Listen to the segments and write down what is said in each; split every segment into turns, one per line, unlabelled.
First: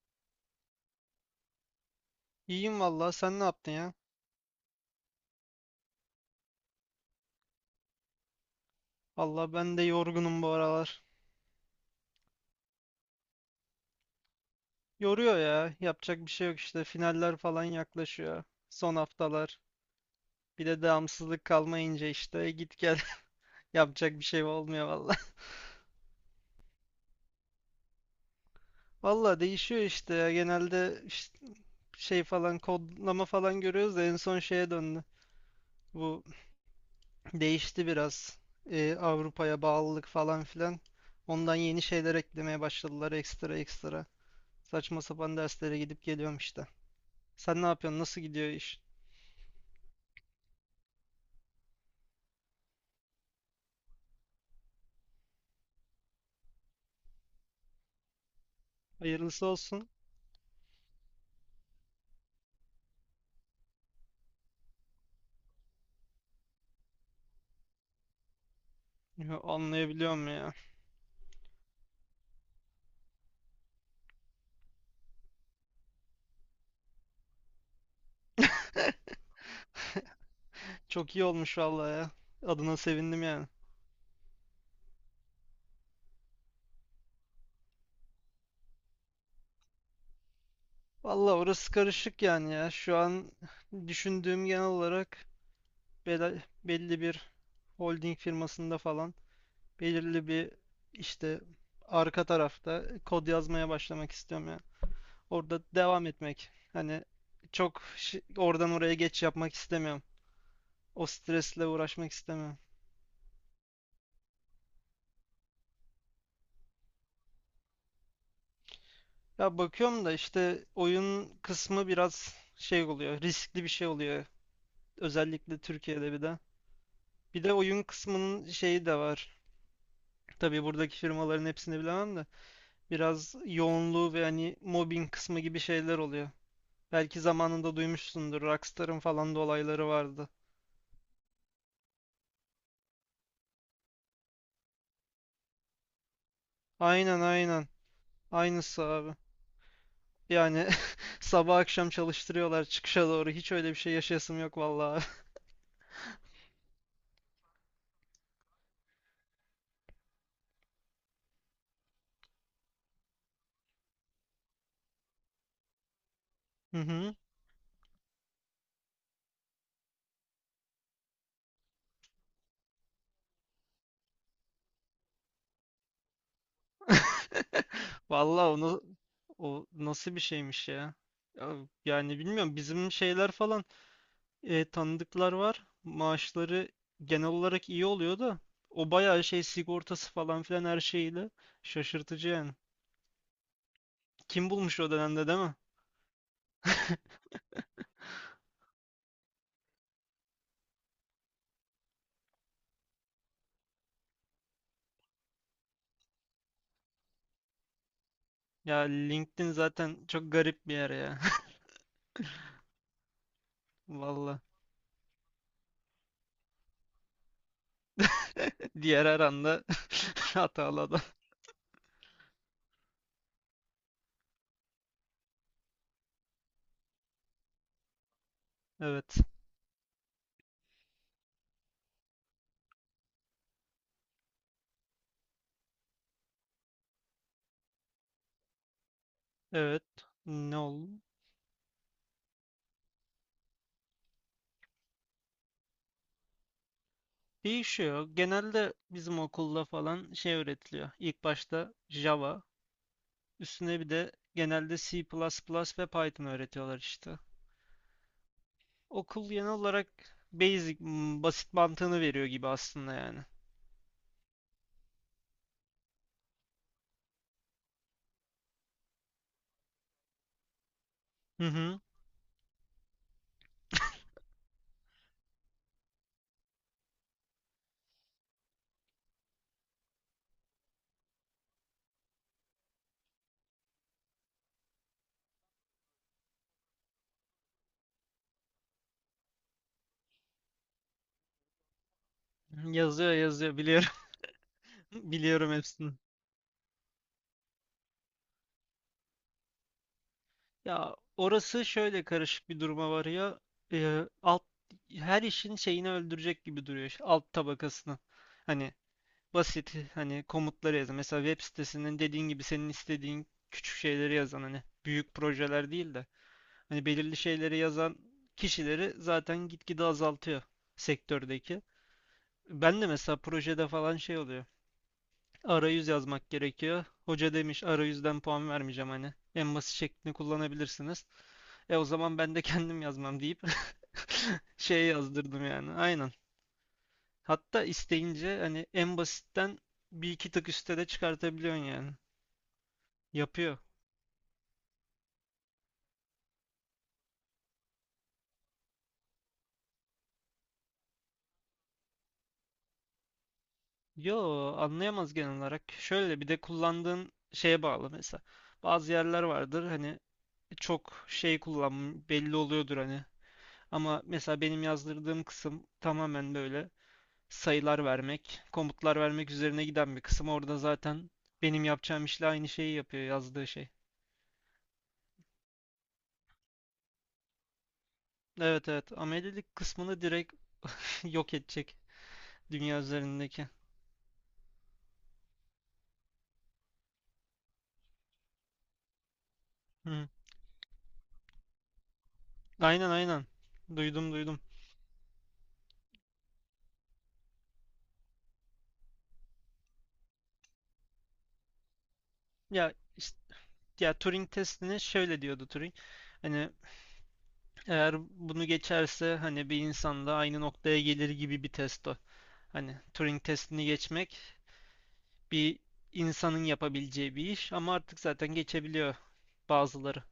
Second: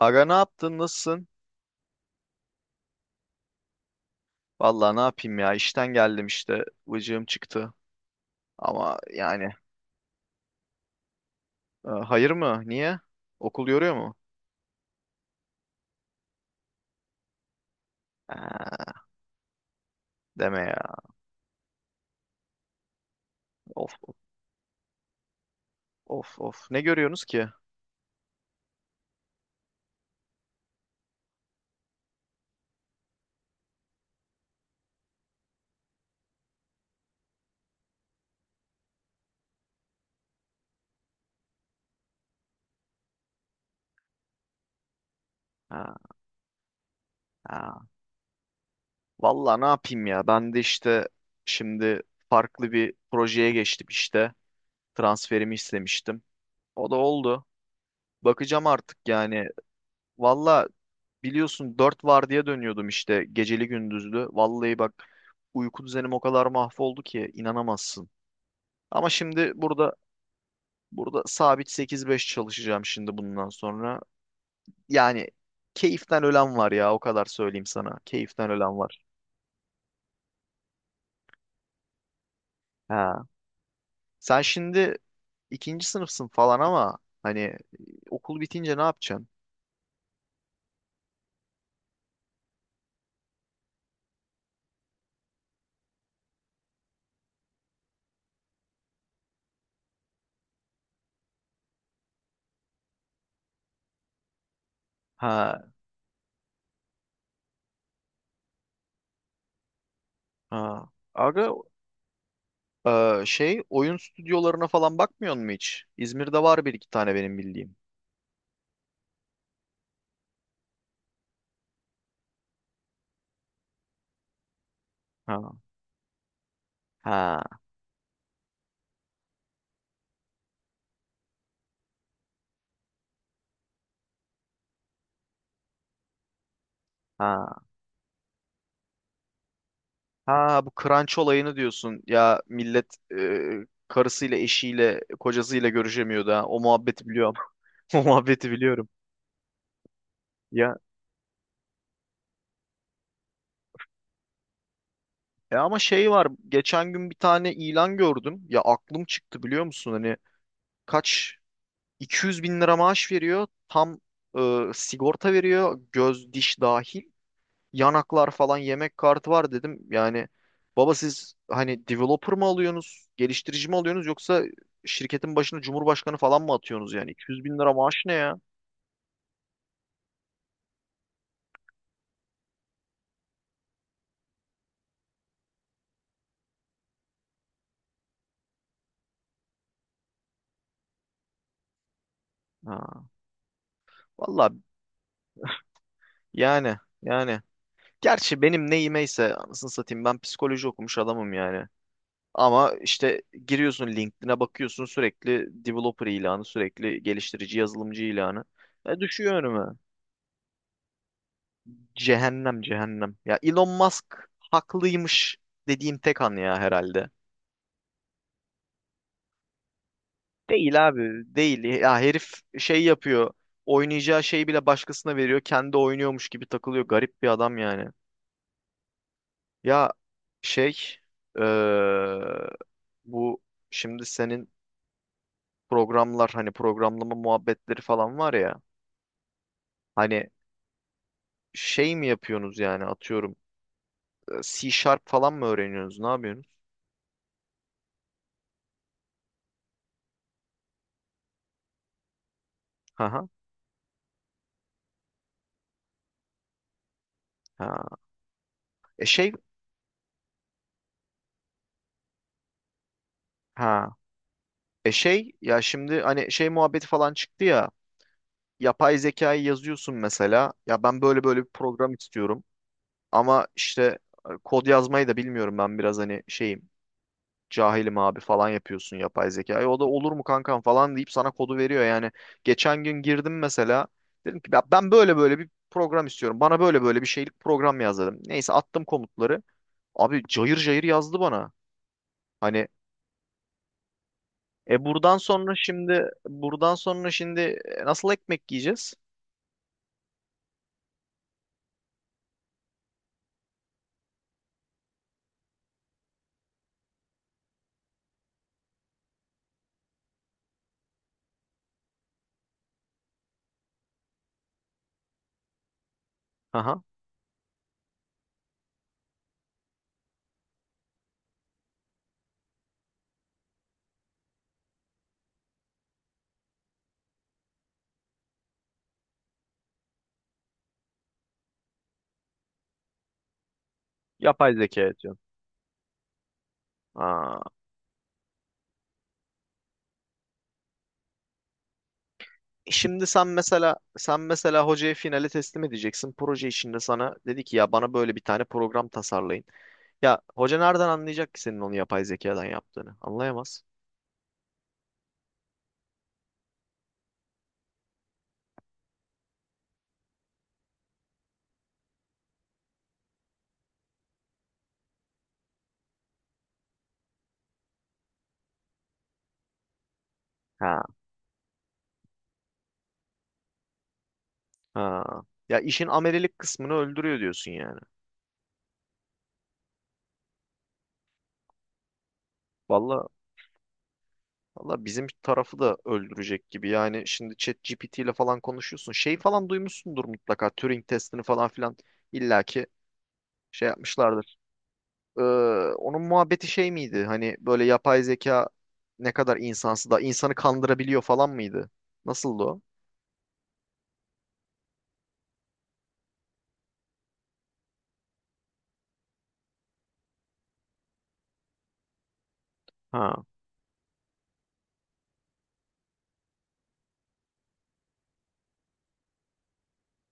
Aga ne yaptın? Nasılsın?
İyiyim valla sen ne yaptın ya?
Vallahi ne yapayım ya? İşten geldim işte. Vıcığım çıktı. Ama yani
Allah ben de yorgunum bu aralar.
hayır mı? Niye? Okul yoruyor mu?
Yoruyor ya. Yapacak bir şey yok işte. Finaller falan yaklaşıyor.
Ha,
Son haftalar.
deme
Bir
ya.
de devamsızlık kalmayınca işte git gel.
Of
Yapacak
of
bir şey olmuyor valla.
of. Of. Ne görüyorsunuz ki?
Valla değişiyor işte ya. Genelde işte şey falan kodlama falan görüyoruz da en son şeye döndü. Bu değişti biraz. Avrupa'ya bağlılık falan filan. Ondan yeni şeyler eklemeye başladılar ekstra ekstra. Saçma sapan derslere
Ha,
gidip geliyorum işte. Sen ne
ha.
yapıyorsun? Nasıl gidiyor iş?
Vallahi ne yapayım ya? Ben de işte şimdi farklı bir projeye geçtim işte. Transferimi istemiştim. O da oldu. Bakacağım artık yani.
Hayırlısı olsun.
Vallahi biliyorsun dört vardiya dönüyordum işte geceli gündüzlü. Vallahi bak uyku düzenim o kadar mahvoldu ki inanamazsın. Ama
Yo,
şimdi burada
anlayabiliyorum ya.
burada sabit sekiz beş çalışacağım şimdi bundan sonra. Yani keyiften ölen var ya o kadar söyleyeyim sana. Keyiften ölen var.
Çok iyi olmuş vallahi ya. Adına
Ha.
sevindim yani.
Sen şimdi ikinci sınıfsın falan ama hani okul bitince ne yapacaksın?
Vallahi orası karışık yani ya. Şu an düşündüğüm genel olarak belli bir holding firmasında falan belirli bir işte arka tarafta kod yazmaya başlamak istiyorum ya.
Ha.
Orada devam etmek. Hani çok oradan oraya geç yapmak istemiyorum.
Ha.
O
Aga
stresle uğraşmak istemiyorum.
şey oyun stüdyolarına falan bakmıyor mu hiç? İzmir'de var bir iki tane benim bildiğim.
Ya bakıyorum da işte oyun kısmı biraz şey oluyor, riskli bir şey oluyor.
Ha.
Özellikle Türkiye'de bir de. Bir de
Ha
oyun kısmının şeyi de var. Tabii buradaki firmaların hepsini bilemem de. Biraz yoğunluğu ve hani mobbing kısmı gibi şeyler oluyor. Belki
ha
zamanında duymuşsundur. Rockstar'ın falan da olayları vardı.
ha bu crunch olayını diyorsun. Ya millet karısıyla, eşiyle, kocasıyla görüşemiyordu ha. O muhabbeti
Aynen,
biliyorum.
aynen.
O muhabbeti
Aynısı
biliyorum.
abi. Yani
Ya
sabah akşam çalıştırıyorlar çıkışa doğru. Hiç öyle bir şey yaşayasım yok vallahi.
ama şey var. Geçen gün bir tane ilan gördüm. Ya aklım çıktı biliyor musun? Hani kaç 200 bin lira maaş veriyor. Tam sigorta veriyor. Göz, diş
Hı
dahil.
hı.
Yanaklar falan yemek kartı var dedim. Yani baba siz hani developer mı alıyorsunuz, geliştirici mi alıyorsunuz yoksa şirketin başına cumhurbaşkanı falan mı atıyorsunuz yani? 200 bin lira maaş ne ya?
Vallahi onu, o nasıl bir şeymiş ya? Ya, yani bilmiyorum bizim şeyler falan, tanıdıklar var. Maaşları genel olarak iyi oluyor da o bayağı şey sigortası falan filan her şeyiyle şaşırtıcı yani.
Ha,
Kim
vallahi
bulmuş o dönemde değil mi?
yani yani. Gerçi benim neyimeyse anasını satayım ben psikoloji okumuş adamım yani. Ama işte giriyorsun LinkedIn'e bakıyorsun sürekli developer ilanı, sürekli geliştirici yazılımcı ilanı.
Ya
Düşüyor
LinkedIn
önüme.
zaten çok garip bir yer ya.
Cehennem cehennem. Ya Elon Musk
Vallahi
haklıymış dediğim tek an ya herhalde.
diğer her anda hatalı
Değil
adam.
abi değil. Ya herif şey yapıyor. Oynayacağı şeyi bile başkasına veriyor. Kendi oynuyormuş gibi takılıyor. Garip bir adam yani.
Evet.
Ya şey eee, bu şimdi senin programlar hani programlama muhabbetleri falan var ya.
Evet.
Hani
Ne oldu?
şey mi yapıyorsunuz yani atıyorum C Sharp falan mı öğreniyorsunuz? Ne yapıyorsunuz?
Değişiyor. Genelde bizim okulda falan şey öğretiliyor. İlk başta Java,
Ha ha.
üstüne bir de genelde C++ ve Python öğretiyorlar işte.
Ha. E
Okul
şey
genel olarak basic, basit mantığını veriyor gibi aslında yani.
ha. E şey ya şimdi hani şey muhabbeti falan çıktı ya yapay zekayı yazıyorsun mesela ya ben böyle böyle
Hı
bir
hı.
program istiyorum ama işte kod yazmayı da bilmiyorum ben biraz hani şeyim cahilim abi falan yapıyorsun yapay zekayı o da olur mu kankam falan deyip sana kodu veriyor yani geçen gün girdim mesela dedim ki "Ya ben böyle böyle bir program istiyorum bana böyle böyle bir şeylik program yaz dedim neyse attım komutları abi cayır cayır yazdı bana hani
Yazıyor, yazıyor biliyorum. Biliyorum hepsini.
buradan sonra şimdi nasıl ekmek yiyeceğiz?
Ya orası şöyle karışık bir duruma varıyor. Alt, her işin şeyini öldürecek gibi duruyor. İşte, alt tabakasını. Hani basit hani komutları yazan, mesela web sitesinin dediğin gibi senin istediğin küçük şeyleri yazan, hani büyük projeler değil de
Aha.
hani belirli şeyleri yazan kişileri zaten gitgide azaltıyor sektördeki. Ben de mesela projede falan şey oluyor. Arayüz yazmak gerekiyor. Hoca demiş arayüzden puan vermeyeceğim hani. En basit şeklini kullanabilirsiniz. E o zaman ben de kendim yazmam deyip
Yapay zeka
şey
diyorsun.
yazdırdım yani. Aynen.
Aa.
Hatta isteyince hani en basitten bir iki tık üstte de çıkartabiliyorsun yani.
Şimdi sen
Yapıyor.
mesela sen mesela hocaya finale teslim edeceksin. Proje içinde sana dedi ki ya bana böyle bir tane program tasarlayın. Ya hoca nereden anlayacak ki senin onu yapay zekadan yaptığını? Anlayamaz.
Yo, anlayamaz genel olarak. Şöyle bir de kullandığın şeye bağlı mesela. Bazı yerler vardır hani çok şey kullan belli oluyordur hani. Ama mesela benim yazdırdığım kısım tamamen böyle sayılar vermek, komutlar vermek üzerine giden bir kısım. Orada
Ha.
zaten benim yapacağım işle aynı şeyi yapıyor yazdığı şey.
Ha. Ya işin amelilik kısmını öldürüyor diyorsun yani.
Evet, evet, amelilik kısmını direkt yok edecek dünya
Valla
üzerindeki.
valla bizim tarafı da öldürecek gibi. Yani şimdi ChatGPT ile falan konuşuyorsun. Şey falan duymuşsundur
Hı.
mutlaka. Turing testini falan filan illaki
Aynen, aynen.
şey
Duydum,
yapmışlardır.
duydum.
Ee, onun muhabbeti şey miydi? Hani böyle yapay zeka ne kadar insansı da insanı kandırabiliyor falan mıydı? Nasıldı o?
Ya işte, ya Turing testini şöyle diyordu Turing. Hani eğer bunu geçerse hani bir insanda aynı noktaya gelir gibi bir test o. Hani
Ha.
Turing testini geçmek bir insanın yapabileceği bir iş ama artık zaten geçebiliyor bazıları.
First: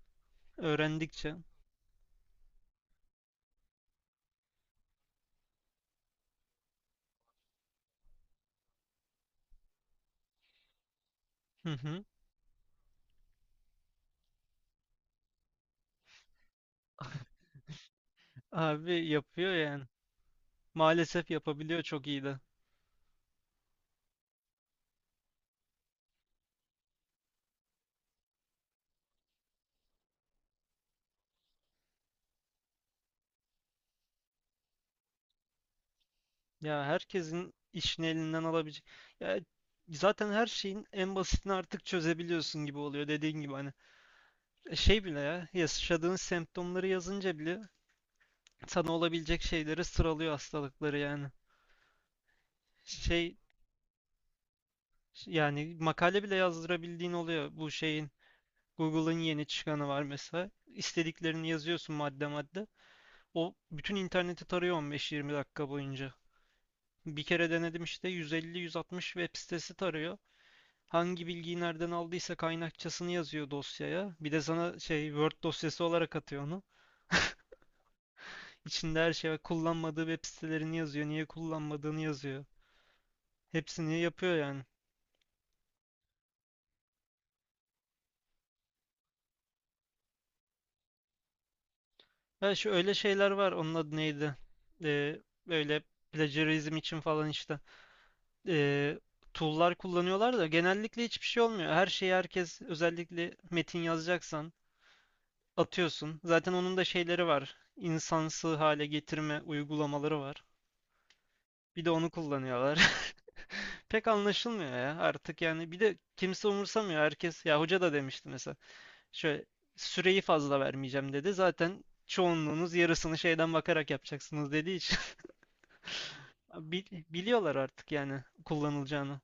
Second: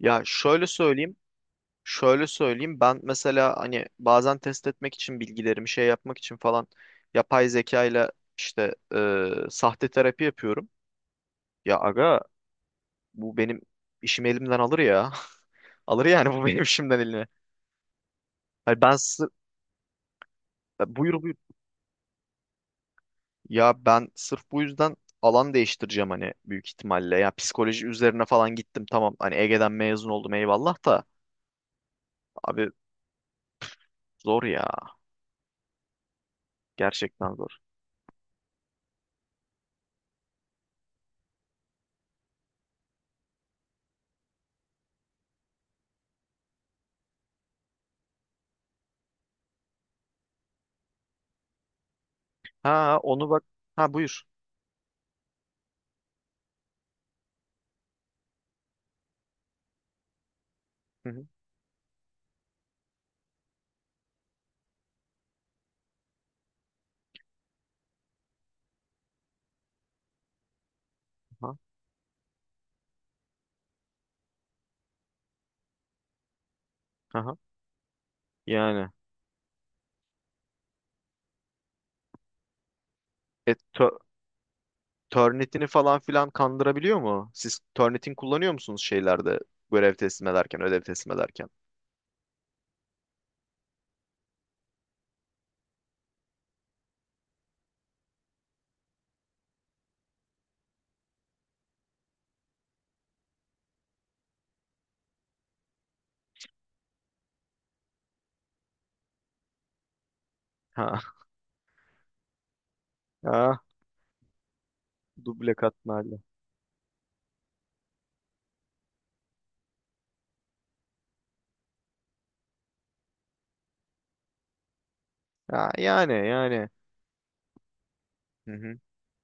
Ya şöyle söyleyeyim.
Öğrendikçe.
Şöyle söyleyeyim. Ben mesela hani bazen test etmek için bilgilerimi şey yapmak için falan yapay zeka ile işte sahte terapi yapıyorum.
Hı
Ya
hı.
aga bu benim işimi elimden alır ya. Alır yani bu benim işimden eline. Hani ben
Abi
sır-
yapıyor yani.
buyur
Maalesef
buyur.
yapabiliyor çok iyi de.
Ya ben sırf bu yüzden alan değiştireceğim hani büyük ihtimalle. Ya psikoloji üzerine falan gittim tamam. Hani Ege'den mezun oldum eyvallah da. Abi zor ya.
Ya
Gerçekten
herkesin
zor.
işini elinden alabilecek. Ya zaten her şeyin en basitini artık çözebiliyorsun gibi oluyor dediğin gibi hani. Şey bile ya, yaşadığın semptomları yazınca bile sana olabilecek şeyleri sıralıyor, hastalıkları yani.
Ha onu
Şey,
bak. Ha buyur.
yani makale bile yazdırabildiğin oluyor. Bu şeyin, Google'ın yeni çıkanı var mesela.
Hı hı.
İstediklerini yazıyorsun madde madde. O bütün interneti tarıyor 15-20 dakika boyunca. Bir kere denedim işte, 150-160 web sitesi tarıyor. Hangi
Ha,
bilgiyi nereden aldıysa kaynakçasını yazıyor dosyaya. Bir de sana şey Word dosyası olarak atıyor onu.
aha. Yani.
İçinde her şey var. Kullanmadığı web sitelerini yazıyor. Niye kullanmadığını yazıyor.
E,
Hepsini
tö-
yapıyor yani.
Turnitin'i falan filan kandırabiliyor mu? Siz Turnitin kullanıyor musunuz şeylerde? Görev teslim ederken, ödev teslim ederken.
Ha, şu öyle şeyler var. Onun adı neydi? Ee, Böyle plagiarizm için falan işte. Ee, Tool'lar kullanıyorlar da genellikle hiçbir şey olmuyor. Her şeyi herkes, özellikle metin yazacaksan, atıyorsun. Zaten onun da şeyleri var. İnsansı hale getirme uygulamaları var.
Ha.
Bir de onu kullanıyorlar.
Ha.
Pek anlaşılmıyor ya artık
Duble
yani. Bir de
katmerli.
kimse umursamıyor. Herkes, ya hoca da demişti mesela. Şöyle süreyi fazla vermeyeceğim dedi. Zaten çoğunluğunuz yarısını şeyden bakarak yapacaksınız dediği için
Ha, yani yani.
Biliyorlar artık yani
Hı hı.
kullanılacağını.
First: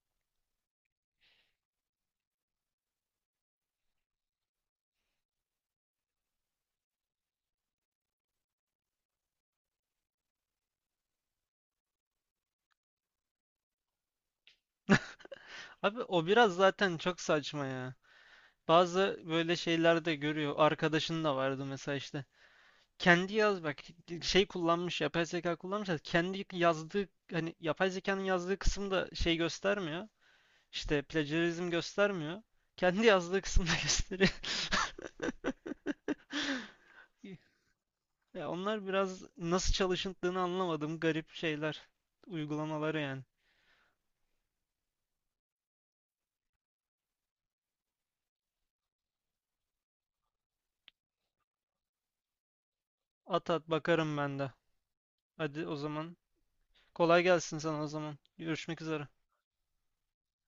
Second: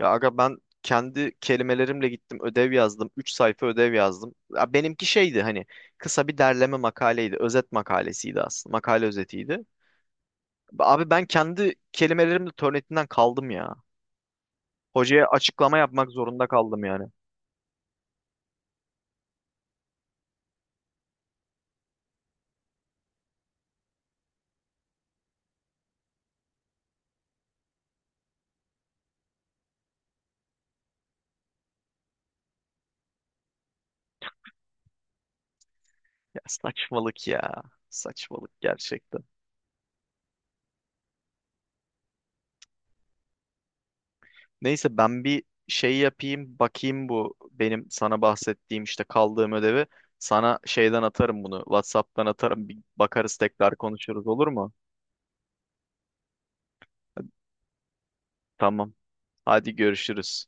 Ya aga ben kendi kelimelerimle gittim ödev yazdım. Üç sayfa ödev yazdım. Ya benimki şeydi hani kısa bir derleme makaleydi. Özet makalesiydi aslında. Makale özetiydi. Abi ben kendi kelimelerimle Turnitin'den kaldım ya. Hocaya açıklama
Abi
yapmak
o
zorunda
biraz
kaldım
zaten
yani.
çok saçma ya. Bazı böyle şeyler de görüyor. Arkadaşın da vardı mesela işte. Kendi yaz bak, şey kullanmış, yapay zeka kullanmış. Da, kendi yazdığı hani yapay zekanın yazdığı kısımda şey göstermiyor. İşte plagiarizm göstermiyor. Kendi yazdığı kısımda gösteriyor.
Ya saçmalık ya.
Ya
Saçmalık
onlar biraz
gerçekten.
nasıl çalışıldığını anlamadığım garip şeyler, uygulamaları yani.
Neyse ben bir şey yapayım bakayım bu benim sana bahsettiğim işte kaldığım ödevi. Sana şeyden atarım bunu. WhatsApp'tan atarım. Bir bakarız
At at,
tekrar
bakarım
konuşuruz
ben
olur
de.
mu?
Hadi o zaman. Kolay gelsin sana o zaman. Görüşmek
Tamam.
üzere.
Hadi görüşürüz.